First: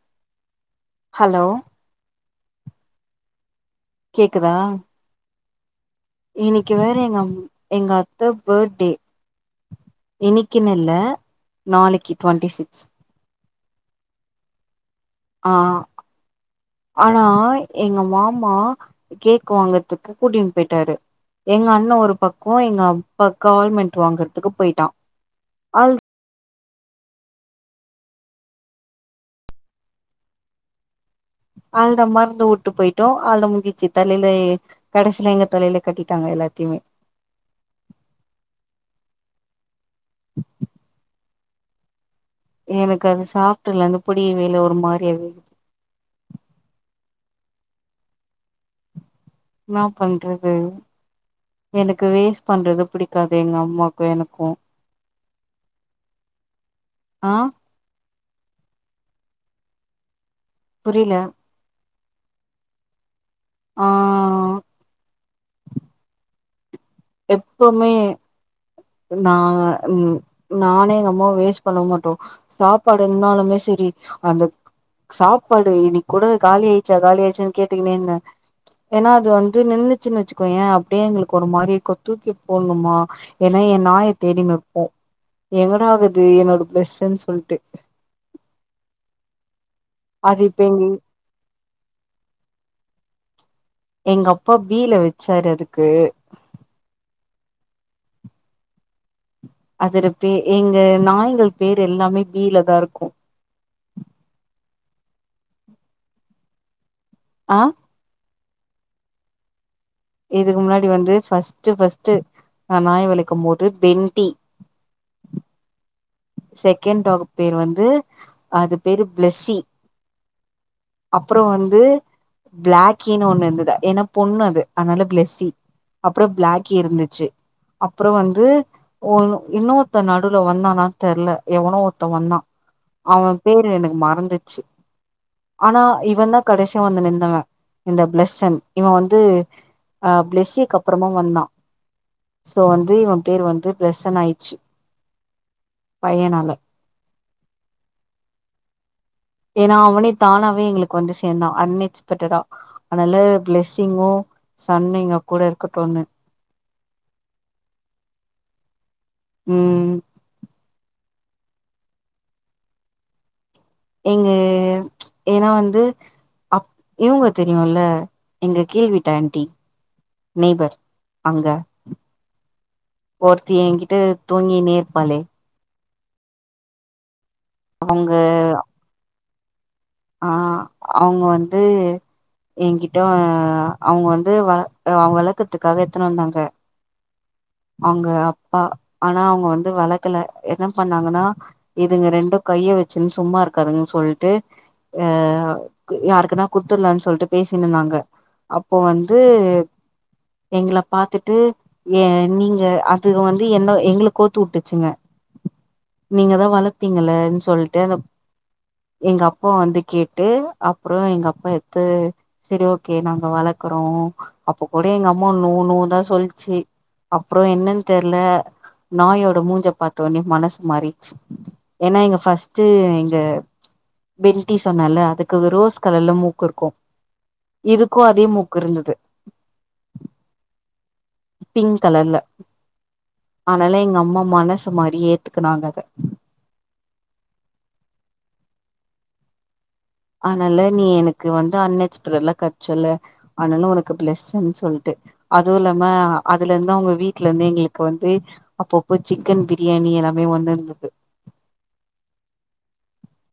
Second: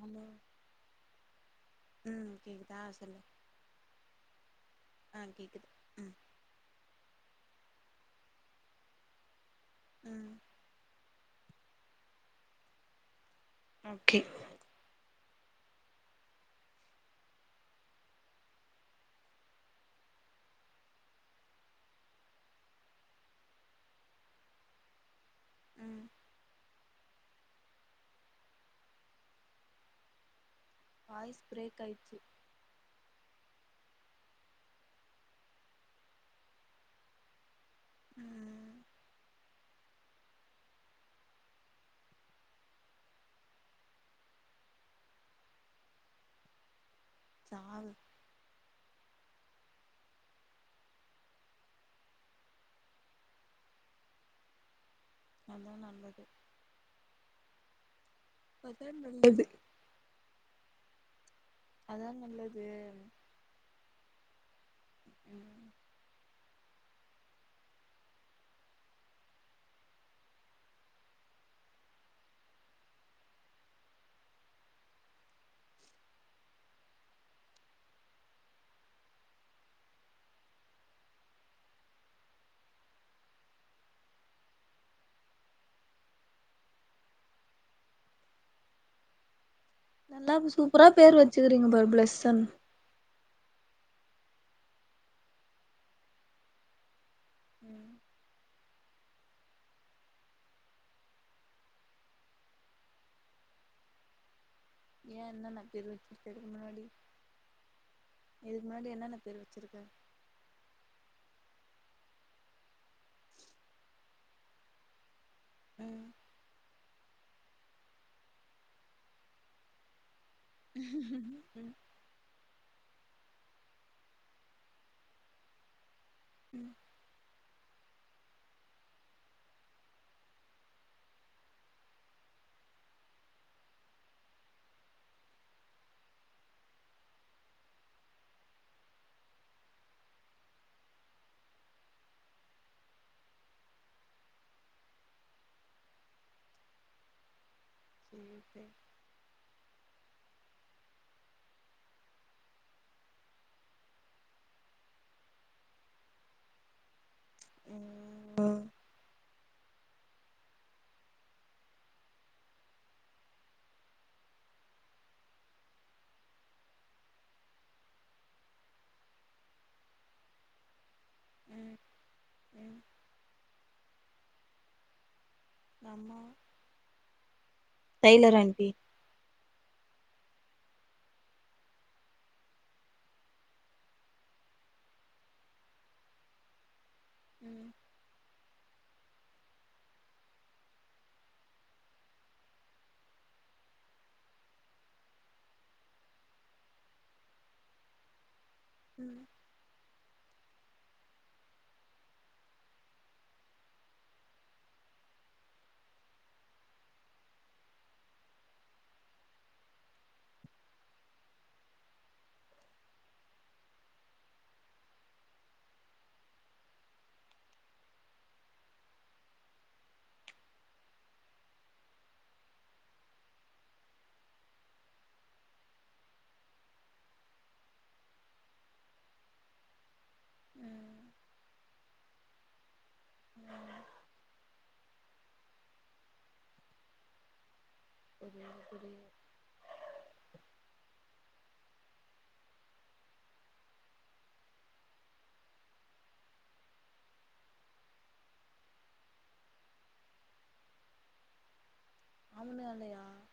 Hello hello ம் கேக்குதா சொல்லு கேக்குதா அ கேக்குது அ இன்னிக்கு வேற எங்க அம் எங்க அத்த பர்டே ம் இன்னிக்கினில்ல நாளைக்கு டொவெண்டி சிக்ஸ் ஓகே ஆ ஆனா எங்க மாமா கேக் வாங்கறதுக்கு கூட்டினு போயிட்டாரு எங்க அண்ணன் ஒரு பக்கம் எங்க அப்பா கால்மெண்ட் வாங்கறதுக்கு போயிட்டா அது ம் வாய்ஸ் பிரேக் அந்த ஆயிடுச்சு மருந்து உட்டு போயிட்டா ட்டம் அது முதிச்சு தலைல கடசில எங்க தலைல கட்டிட்டாங்க எல்லாத்தையுமே ம் எனக்கு அது சாப்படல அந்து பொடியவே இல்ல ஒரு மாரியாவே இந்தது தாரு இன்னா பண்றது எனக்கு வேஸ்ட் பண்றது புடிக்காது எங்க அம்மாக்கும் எனக்கும் நல்லா நல்லது ஆ எது புரில அதா நல்லது ஆ ம் எப்பமே நா நானு எங்க அம்மாவும் வேஸ் பண்ண மாட்டோ சாப்பாடு இருந்தாலுமே செரி அந்த சாப்பாடு இனிக்கூட காலி ஆயிச்சா காலி ஆயிச்சான்னு கேட்டுக்குனே இந்தேன் ஏன்னா அது வந்து நின்னுச்சுனு வச்சுக்கோயே அப்டியே எங்களுக்கு ஒரு மாரி தூக்கி போண்ணுமா ஏன்னா என் நாய தேடினு வெப்போ எங்கடாகுது என்னோட பிளஸ்ஸன் சொல்ட்டு நல்லா அது இது இப்ப எங்க சூப்பரா பேர் வெச்சுக்கிறீங்க பாரு பிளஸ்ஸன் எங்க அப்பா பீல வெச்சாறு அதுக்கு ம் அதோட பே எங்க நாய்கள் பேர் எல்லாமே பீல தா இருக்கும் ஏன் என்னென்ன பேர் வெச்சிருக்க இதுக்கு முன்னாடி ஆ இதுக்கு முன்னாடி என்னென்ன பேர் வெச்சுருக்க இதுக்கு முன்னாடி வந்து ஃபஸ்ட்டு ஃபஸ்ட்டு நாநாய் வளக்கும் போது பெண்டி ம் செகண்ட் டாக் பேர் வந்து அது பேரு பிளேஸ்ஸி அப்பறம் ம் வந்து பிளக்கின்னு ஒண்ணு இந்தது ஏன்னா பொண்ணு அது அதனால பிளஸ்ஸி அப்பறோ ம் பிளாக்கி இருந்துச்சு அப்பறோ வந்து ஒ இன்னொருத்த நடுவுல வந்தானா தெர்ல எவனோ ஒருத்த வந்தா அவெ பேரு எனக்கு மறந்துச்சு ஆனா இவந்தா கடைசியா வந்து நின்னவ இந்த பிளஸ்ன் இவெ வந்து அ பிளஸ்யிக்கு அப்பறமா வந்தா சோ வந்து இவெ பேர் வந்து பிளஸ்ஸன் ஆயிடுச்சு பையனால சேரி சேரி ஏன்னா அவனே தானாவே எங்களுக்கு வந்து சேர்ந்தா அன் எக்ஸ்பெக்டடா அதனால பிளஸ்ஸிங்கு சன்னு எங்க கூட இருக்கட்டுன்னு ம் ம் எங்க ஏன்னா வந்து அப் இவங்க தெரியுல்ல எங்க கீழ் வீட்டு ஆன்ட்டி நெய்பர் அங்க ம் ம் ஒருத்தி எங்கிட்ட தூங்கினேருப்பாளே ஆமா அவங்க ஆ அவங்க வந்து எங்கிட்ட அவங்க வந்து வள அ வளக்கத்துக்காக எத்துனு வந்தாங்க ம் அவங்க அப்பா ஆனா அவங்க வந்து வளக்கல என்ன பண்ணாங்கன்னா இதுங்க ரெண்டு கைய வெச்சுன்னு சும்மா இருக்காதுங்கன் சொல்ட்டு அ யாருக்குன்னா குடுத்துல்லான்னு சொல்ட்டு பேசினு இந்தாங்க அப்போ வந்து ம் எங்கள பாத்துட்டு ஏ நீங்க அதுக வந்து என்ன எங்கள கோத்து வுட்டுச்சுங்க நீங்கதா வளப்பீங்களேனு சொல்ட்டு அந்த எங்க அப்பா வந்து கேட்டு அப்புறோ எங்க அப்பா எத்து செரி ஓகே நாங்க வளர்க்கறோ அப்ப கூட எங்க அம்மா நோ நோ தா சொல்ச்சு அப்றோ என்னன்னு தெர்ல நாயோட மூஞ்ச பாத்தோனே மனசு மாறிச்சு ஏன்னா எங்க ஃபஸ்ட் எங்க வி ட்டி சொன்னல்ல அதுக்கு ரோஸ் கலர்ல மூக்கு இருக்கு இதுக்கு அதே மூக்கு இருந்துது ம் பிங்க் கலர்ல ம் ஆனால எங்க அம்மா மனசு மாரி ஏத்துக்குனாங்க அத [inaudible] அதனால நீ எனக்கு வந்து அன்எக்ஸ்பரல்லா கெட்ச்சல்ல ஆனால உனக்கு பிளஸ்ஸுன் சொல்ட்டு அதுவு இல்லாம அதுலந்து அவங்க வீட்ல இருந்து எங்களுக்கு வந்து அப்பப்போ சிக்கன் பிரியாணி எல்லாமே வந்துருந்தது [unintelligible]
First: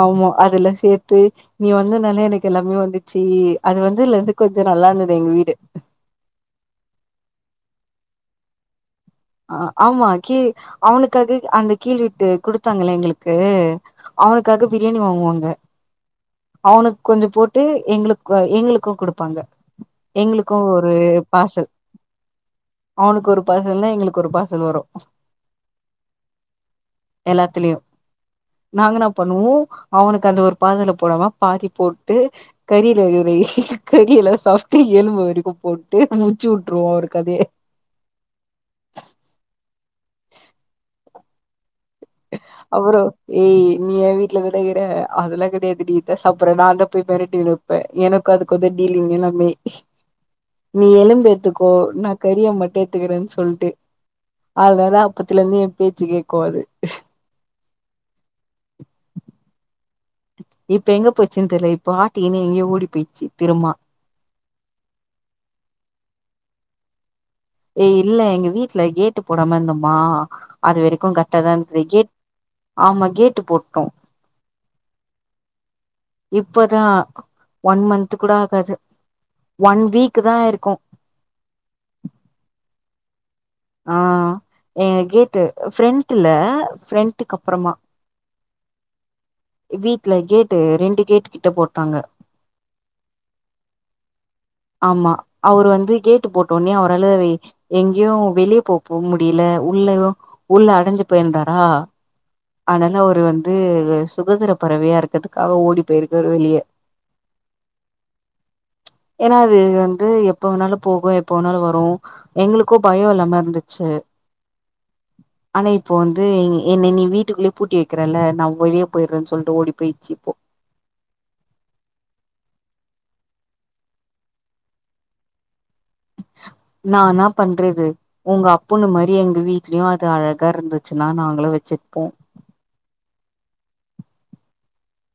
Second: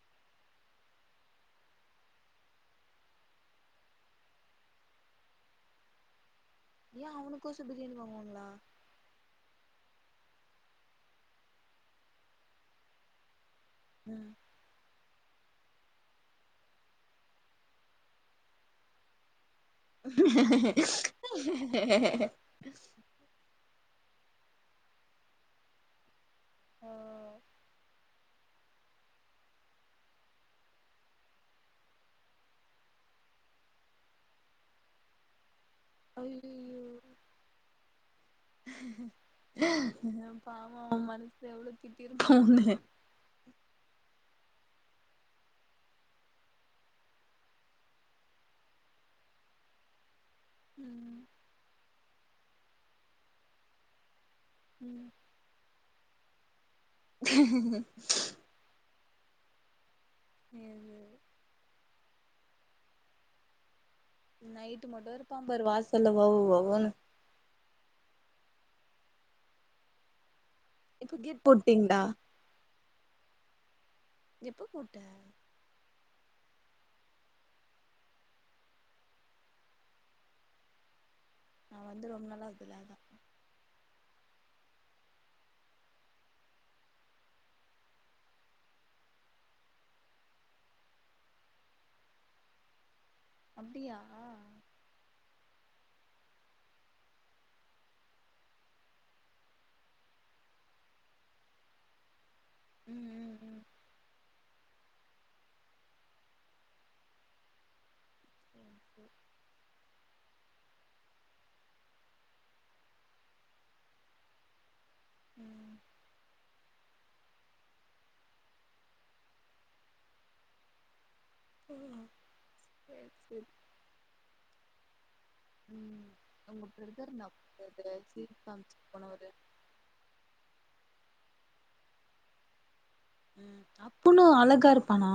ஆமா அதுல்லா சேத்து நீ வந்தனால எனக்கு எல்லாமே வந்துச்சு அது வந்ததுலந்து கொஞ்சொ நல்லாருந்தது எங்க வீடு யா அவனுக்கோசொ பிரியாணி வாங்குவாங்களா அ ஆமா கீ அவனுக்காக அந்த கீழ்வீட்டு குடுத்தாங்களே எங்களுக்கு ம் அவனுக்காக பிரியாணி வாங்குவாங்க அவனுக் கொஞ்சொ போட்டு எங்ளுக் எங்களுக்கு குடுப்பாங்க எங்களுக்கு ஒரு பார்சல் அவனுக்கு ஒரு பார்சல்னா எங்களுக்கு ஒரு பார்சல் வரு ஆ எல்லாத்துலையு நாங்கெனா பண்ணுவோ அவனுக்கு அந்த ஒரு பார்சல போடாம பாதி போட்டு கறிலவரு கறியெல்லா சாப்ட்டு எலும்பு அவருக்கு போட்டு டியே முட்ச்சு விட்ருவோ அவரு கதையே பாவோ அவ மனசுல எவ்ளோ திட்ட இருக்கு உன்ன அப்புறோ ஏய் நீ ஏ வீட்ல தங்கிக்கற அதெல்லா கெடையாது நீ தா சாப்டுற நா தா போய் [unintelligible] இப்ப எனக்கு அதுக்கு [unintelligible] டீலிங் எல்லாமே நீ ம் எலும்பு எத்துக்கோ நா கரிய மட்டு எத்துக்கிறேன்னு சொல்ட்டு அதுனால ம் அப்ப துல இருந்து ஏ பேச்ச கேக்கு அது ஹ்ம்ம்ம்! ஹஃ இப்ப இது எங்க போச்சுன்னு தெரில இப்ப ஆட்டினு எங்கேயோ ஓடி போயிடுச்சு திரும்மா நைட்டு மட்டு இருப்பான் பாரு வாசல்ல வவ் வவ்ன்னு ஏ இல்ல எங்க வீட்ல கேட்டு போடாம இருந்தோமா அது வரைக்கு இப்ப கேட் கரெக்ட்டாதா இருந்தது போட்டீங்ளா கேட் ஆமா கேட்டு போட்டோ எப்ப போட்ட இப்பதா ஒன் மன்த் கூட ஆகாது ஒன் வீக்கு தா ஆயிருக்கு நா வந்து ரொம்ப நாள் ஆகுதுல அதா ஆ எங்க கேட்டு ஃப்ரண்ட்ல ஃப்ரண்ட்க்கு அப்றமா வீட்ல கேட்டு ரெண்டு கேட்டு கிட்ட போட்டாங்க அப்டியா ஆமா அவரு வந்து கேட்டு போட்ட ஒடனே அவரால எங்கேயோ வெளியே போ போ முடில உள்ள உள்ள அடஞ்சு போயிருந்தாரா அதனால ம் அவரு ம் வந்து ம் சுகந்திர பறவையா இருக்கதுக்காக ஓடி போயிருக்காரு வெளிய சேரி சேரி ஏன்னா அது வந்து எப்ப வேணாலு போகு எப்ப வேணாலு வரு எங்களுக்கு பயோ இல்லாம இருந்துச்சு ஆனா ம் இப்போ வந்து என்ன நீ வீட்டுக்குள்ளயே பூட்டி வெக்கிறல நா [unintelligible] போயிற்றேன்னு சொல்ட்டு ஓடி போயிட்ச்சு இப்போ சேர் சேரி ம் உங்க நான் பிரதர் என்ன என்னா பண்றது பண்றாரு சிரிப்பு காமிச்சுட்டு போனவரு அப்டியு அது அழகா இருந்துச்சுன்னா நாங்களு வெச்சுருப்போ ம் அவ்ளோ அழகா இருப்பானா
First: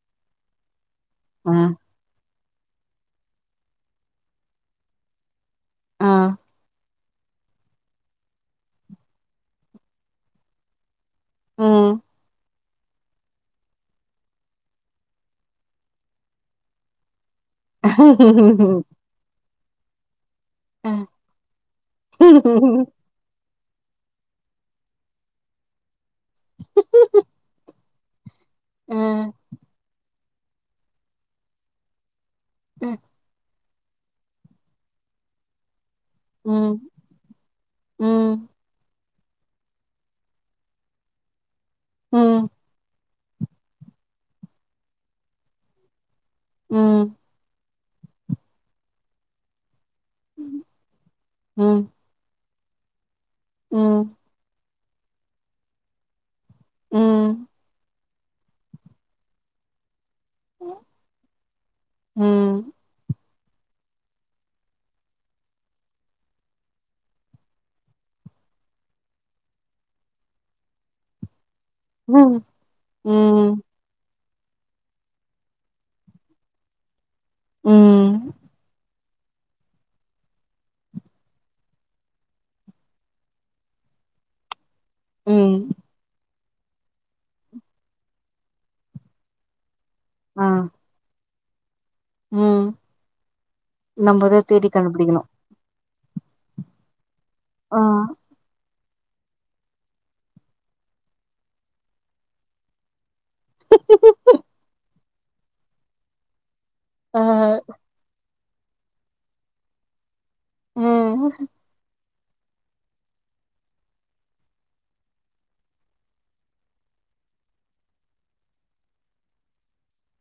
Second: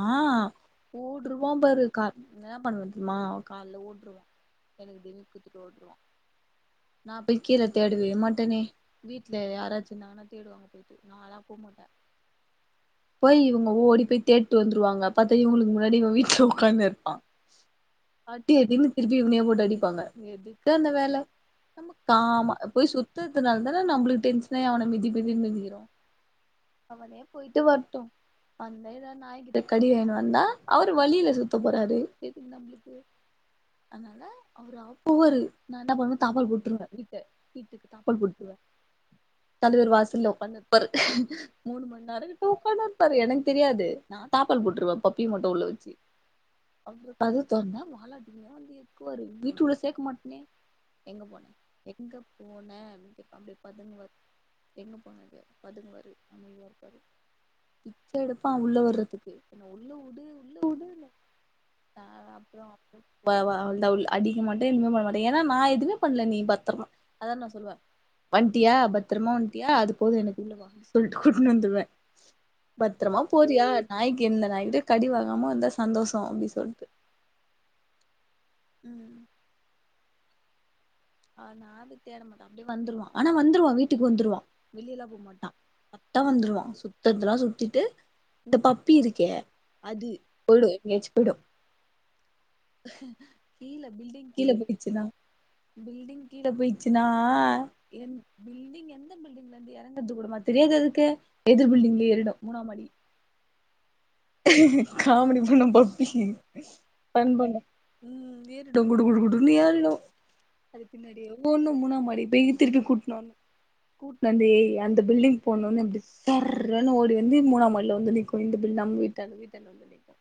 ஆ போட்ருவான் பாரு கால் என்ன பண்ணுவா தெரியுமா கால்ல ஓட்டுருவான் எனக்கு டிமிக்கி குத்துட்டு ஓ ஆ நா போய் கீழ தேடவே மாட்டனே வீட்ல யாராச்சி இருந்தாங்கன்னா தேடுவாங்க போயிட்டு நால்லா போ மாட்ட ம் போயி இவங்க ஓடி போயி தேடிட்டு வந்துருவாங்க பாத்தா இவங்களுக்கு முன்னாடி இவ வீட்ல உக்காந்திருப்பா அடி அடின்னு திருப்பி இவனயே போட்டு அடிப்பாங்க எதுக்கு அந்த ஆ வேல நம்ம காமா போயி சுத்துனதுனால தான நம்முளுக்கு டென்ஷன்னாயி அவன மிதி மிதின்னு மிதிக்குறோ அவனே போயிட்டு வரட்டு வந்து ஆ எதாது நாய்கிட்ட கடி வாங்கிட்டு வந்தா அவரு வலில சுத்த போறாரு எதுக்கு நம்முளுக்கு அதனால அவரா போவாரு நா என்ன பண்ணுவே தாப்பால் போட்டு ம் போட்ருவ வீட்ட வீட்டுக்கு தாப்பால் ம் போட்ருவே தலைவர் வாசல்ல ஒக்காந்துனுருப்பாரு மூணு மண் நேரோ கிட்ட ம் உக்கான்னுயிரு பாரு எனக்கு தெரியாது நா தாப்பல் போட்ருவே பப்பிய மட்டு உள்ள வெச்சு ம் ம் கதவ தொறந்தா வாலாட்டினே வந்து இருக்குவாரு வீட்டுக்குள்ள சேக்க மாட்டனே எங்க போன ம் எங்க போன அப்டி கேட்டா அப்டியே ம் பதுங்குவாரு எங்க போன பதுங்குவாரு அம பிச்சயெடுப்பா உள்ள வர்றதுக்கு என்ன உள்ள உடு உள்ள உடுன்னு நா அப்பறோ ம் அப்பறோ வந்தா உள்ள அடிக்கமாட்ட எதுமே பண்ணமாட்டே ஏன்னா நா எதுவுமே பண்ணல நீ பத்தரமா அதா நா சொல்லுவே வண்டியா பத்திரமா வண்டியா அது போது எனக்கு உள்ள வா சொல்லிட்டு கூட்டிட்டு வந்துருவே ம் பத்தரமா ம் போறியா நாய்க்கு எந்த நாய்கிட்டேயு கடி வாங்காம வந்தா சந்தோஷோ அப்படி சொல்லிட்டு ம் ம் ம் அவன யாரு தேட மாட்டோ அப்டியே வந்துருவா ஆனா வந்துருவா வீட்டுக்கு வந்துருவா வெளியல்லா போக மாட்டா ம் கரக்ட்டா வந்துருவா சுத்தறதெல்லா சுத்திட்டு இந்த பப்பி இருக்கே அது ஆ போயிடு எப்பயாச்சு போயிடு ம் கீழ பில்டிங் நம்மதா கீழே தேடி குதிச்சுதா கண்டுபிடிக்கணு பில்டிங் கீழ போயிச்சுனா ஆ என் பில்டிங் எந் ந்த பில்டிங்ல இருந்து இறங்கறது கூடமா தெரியாது அதுக்கு எதிர் பில்டிங்ல ஏறிடு மூணா மாடி காமீடி பண்ண பப்பி ஆ ஃபன் பண்ணே உம் ஏறிடு குடு குடு குடுன்னு ஏறிடும் அது பின்னாடியே ம் ஓட்ணு மூணா மாடி போயி திருப்பி கூப்ட்ணு வருணு கூட்னு வந்து அந்த பில்டிங் போணும்ன்னு அப்டி சுத் சர்ருன்னு ஓடி வந்து மூணா மாடில வந்து நிக்கு இந்த பில்லு நம்ம வீடு தன் வீட்ட நம்ப நிக்கா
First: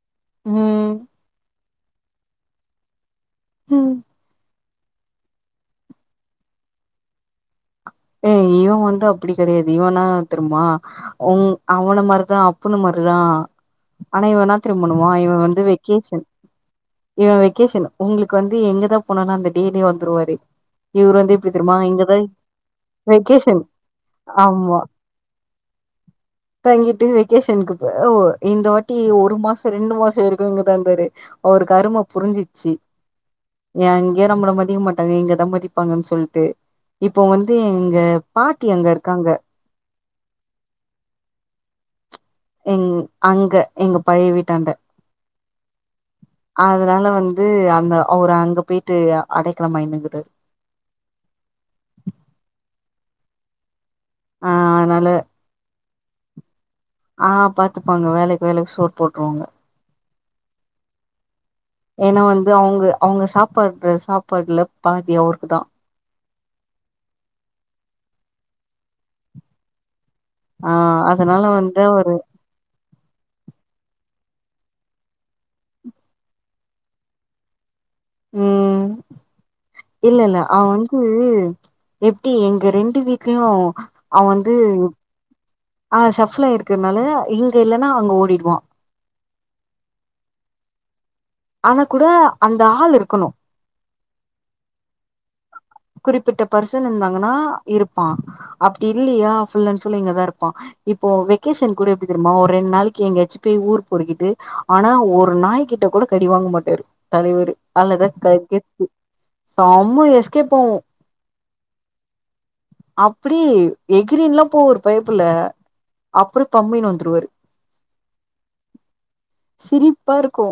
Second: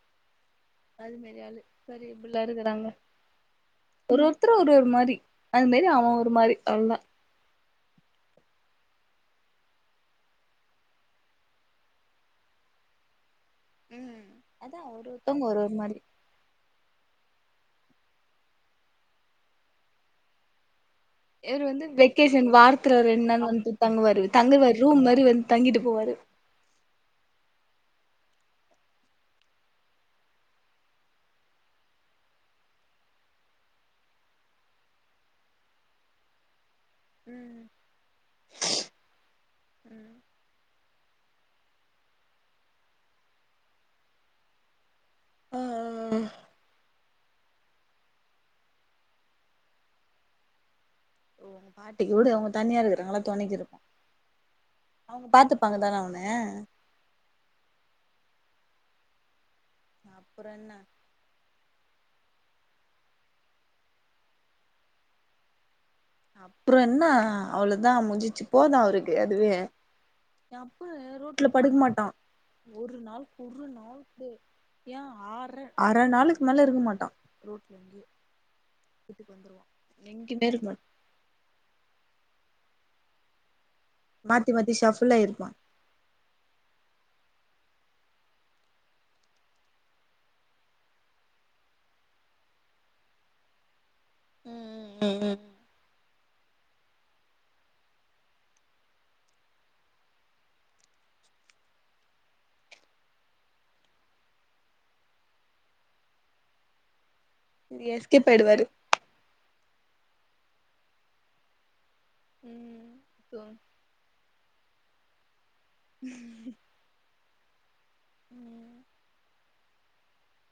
ம் அதுமாறி ஆளு பாரு எப்படில்லாம் இருக்கறாங்க ம் ஒரு ஒருத்தரு ஒரு ஒரு மாறி அது மாறி அவ ஒரு மாறி அவ்வளோதா ஏ இவ வந்து அப்டி கெடையாது. இவனா தெரிமா உ அவன மாரிதான் அப்பன மாரிதா ம் ஆனா இவ என்னா அதா தெரியுமா ஒரு பண்ணுவா இவ ஒருத்தவங்க ஒரு வந்து ஒரு மாரி வெக்கேஷன் இவ வெக்கேஷன் உங்களுக்கு வந்து எங்கதா போனாளு அந்த டேலேயே வந்துருவாரு இவரு வந்து எப்டி தெரியும்மா இங்கதா அந்த ரெண்டு நாள் வெக்கேஷன் வந்து தங்குவாரு தங்குவாரு ஆமா ரூம் மாதிரி வந்து தங்கிட்டு போவாரு தங்கிட்டு வெகேஷனுக்கு போவோ இந்த வாட்டி ஒரு மாசோ ரெண்டு மாசோ இருக்கு இங்கதா தெரி ஒரு கருமோ புரிஞ்சிச்சு எங்கயு நம்மள மதிக்க மாட்டாங்க இங்கதா மதிப்பாங்கன்னு சொல்ட்டு இப்போ வந்து ம் இங்க பாட்டி அங்க இருக்காங்க ம் எங் அங்க எங்க பழைய வீட்டாண்ட ஆ அ அதனால வந்து அந்த அவர் அங்க போயிட்டு அடைக்கலம் ஆயின்னு இருக்கறாரு பாட்டி கூட அவங்க தனியா இருக்கறாங்கல்ல துணைக்கு இருப்போ ஆ அதனால அவங்க பாத்து த்து பாங்க தானே உன்ன ஆ பாத்துப்பாங்க வேலைக்கு வேலைக்கு சோரு போட்டுருவாங்க அப்புறோ என்ன ஏன்னா வந்து அவங்க அவங்க சாப்பட்ற சாப்பாடுல பாதி அவருக்கு தா அப்புறோ என்ன அவுளோதா முடிஞ்சிச்சு போது அவருக்கு அதுவே என் ஆ அப்பு அதனால ரோட்ல படுக்க வந்து மாட்டா அவரு ஒருநாள் ஒருநாள் கூட அர நாளுக்கு மேல இருக்க மாட்டா ம் எங்கிட்ட இருந்து ம் ம் எப்டி எங்க ரெண்டு வீட்லயு அவ மாத்தி வந்து மாத்தி ஷஃபுல் ஆயிருப்பா அ சஃப்ல இருக்கறனால இங்க இல்லன்னா அங்க ஓடிடுவா ஆனா கூட அந்த ஆள் இருக்கணு ம் ம் ம் ம் குறிப்பிட்ட பர்சன் இருந்தாங்கன்னா இருப்பா அப்டி இல்லையா ஃபுல்லன் ஃபுல் இங்கதா இருப்பா இப்போ வெகேஷன் கூட எப்டி தெர்மா ஒரு ரெண் நாளைக்கு எங்காச்சு போய் ஊர் பொறிக்கிட்டு ஆனா ஒரு நாய்க்கிட்ட கூட கடி வாங்க மாட்டாரு தலைவரு அதுலதா எஸ்கேப் கா ஆயிடுவாரு கெத்து செம்ம எஸ்கேப் ஆவு அப்டி ம் எகிரின்ல்லா போவாரு பயப்புள்ள அப்றோ பம்பின்னு வந்துருவாரு ம் ம் ம் சிரிப்பா இருக்கு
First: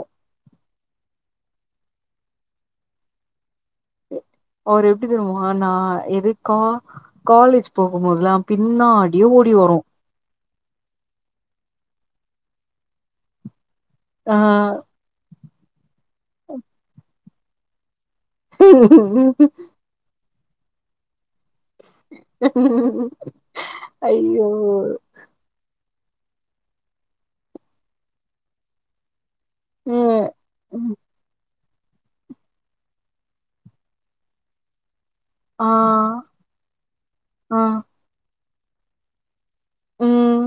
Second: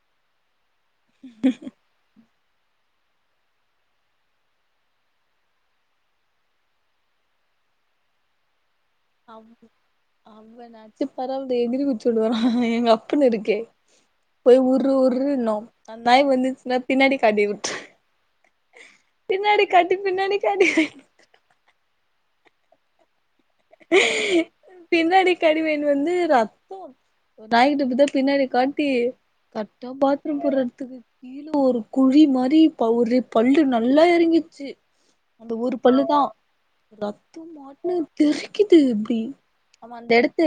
அவரு எப்டி தெரிமா நா எது கா காலேஜ் போகுபோதுதா பின்னா அவ் அவ்வனாச்சு பரவால எகுரி குச்ஓடுவா எங்க அப்பன்னு இருக்கே போய் ஆ உர்ரு உர்ருன்னு அந் நாய் வந்துச்னா பின்னாடி காட்டி வுட் பின்னாடி காட்டு பின்னாடி காட்டு பின்னாடி கடிவேங்ட்டு வந்து ரத்தோ ஒரு நாய் கிட்ட இப்டிதா பின்னாடி காட்டி கர்ட்டா பாத்ரூம் போட்ற எட்த்துக்கு கிழ ஒரு குழி மாரி பவுரு பல்லு நல்லா எறங்கிச்சு அந்த ஒரு பல்லுதா ரத்தோ மாட்னு தெரிக்குது இப்டி ஆமா அந்த எடத்து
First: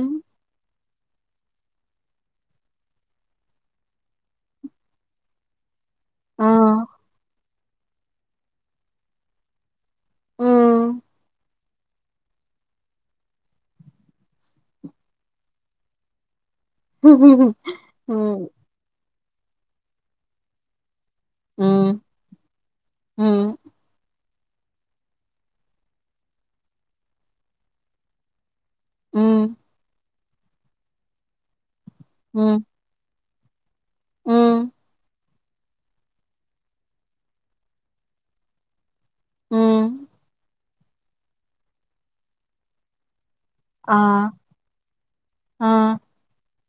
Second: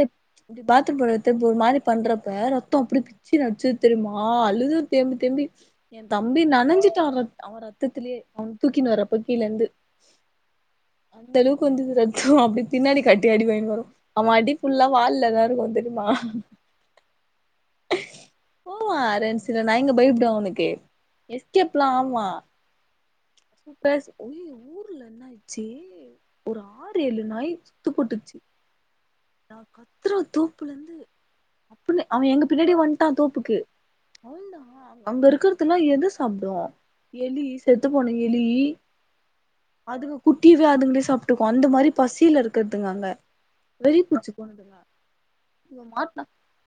இப்டி பாத்ரூம் போற எட்த் திரும்ப ஒரு மாரி பண்றப்ப ரத்தோ அப்டி பிச்சுனு அச்சது தெரிமா அழுது தேம்பி தேம்பி என் தம்பி நனஞ்சிட்டா ரத் அவ ரத்தத்திலே அவன தூக்கினு வரப்போ கீழந்து அந்தளவுக்கு வந்துது ரத் து அப்டி பின்னாடி காட்டி அடி வாங்கினு வரு அவ அடி ஃபுல்லா வால்லதா இருக்கு தெரிமா ம் போ ரெண் சில நாய்ங்க பயப்டு அவுனுக்கு எஸ்கேப்லா ஆவ்வா ம் உ பேசு அய்யயோ ஊர்ல என்ன ஆயிருச்சு ஒரு ஆறு ஏழு நாய் சுத்து போட்டுச்சு நா கத்துறே தோப்புல இந்து அப்பனே அவ எங்க பின்னாடியே வன்ட் ட்டா தோப்புக்கு அவ்ள் தா அங்க இருக்கிறதுலா எது சாப்டு எலி செத்து போன எலி அதுங்க குட்டி ய அதுங்ளே சாப்ட்டுக்கு அந்த மாரி பசில இருக்கதுங்க அங்க வெறி புச்சு போணுதுங்க இவ மாட்னா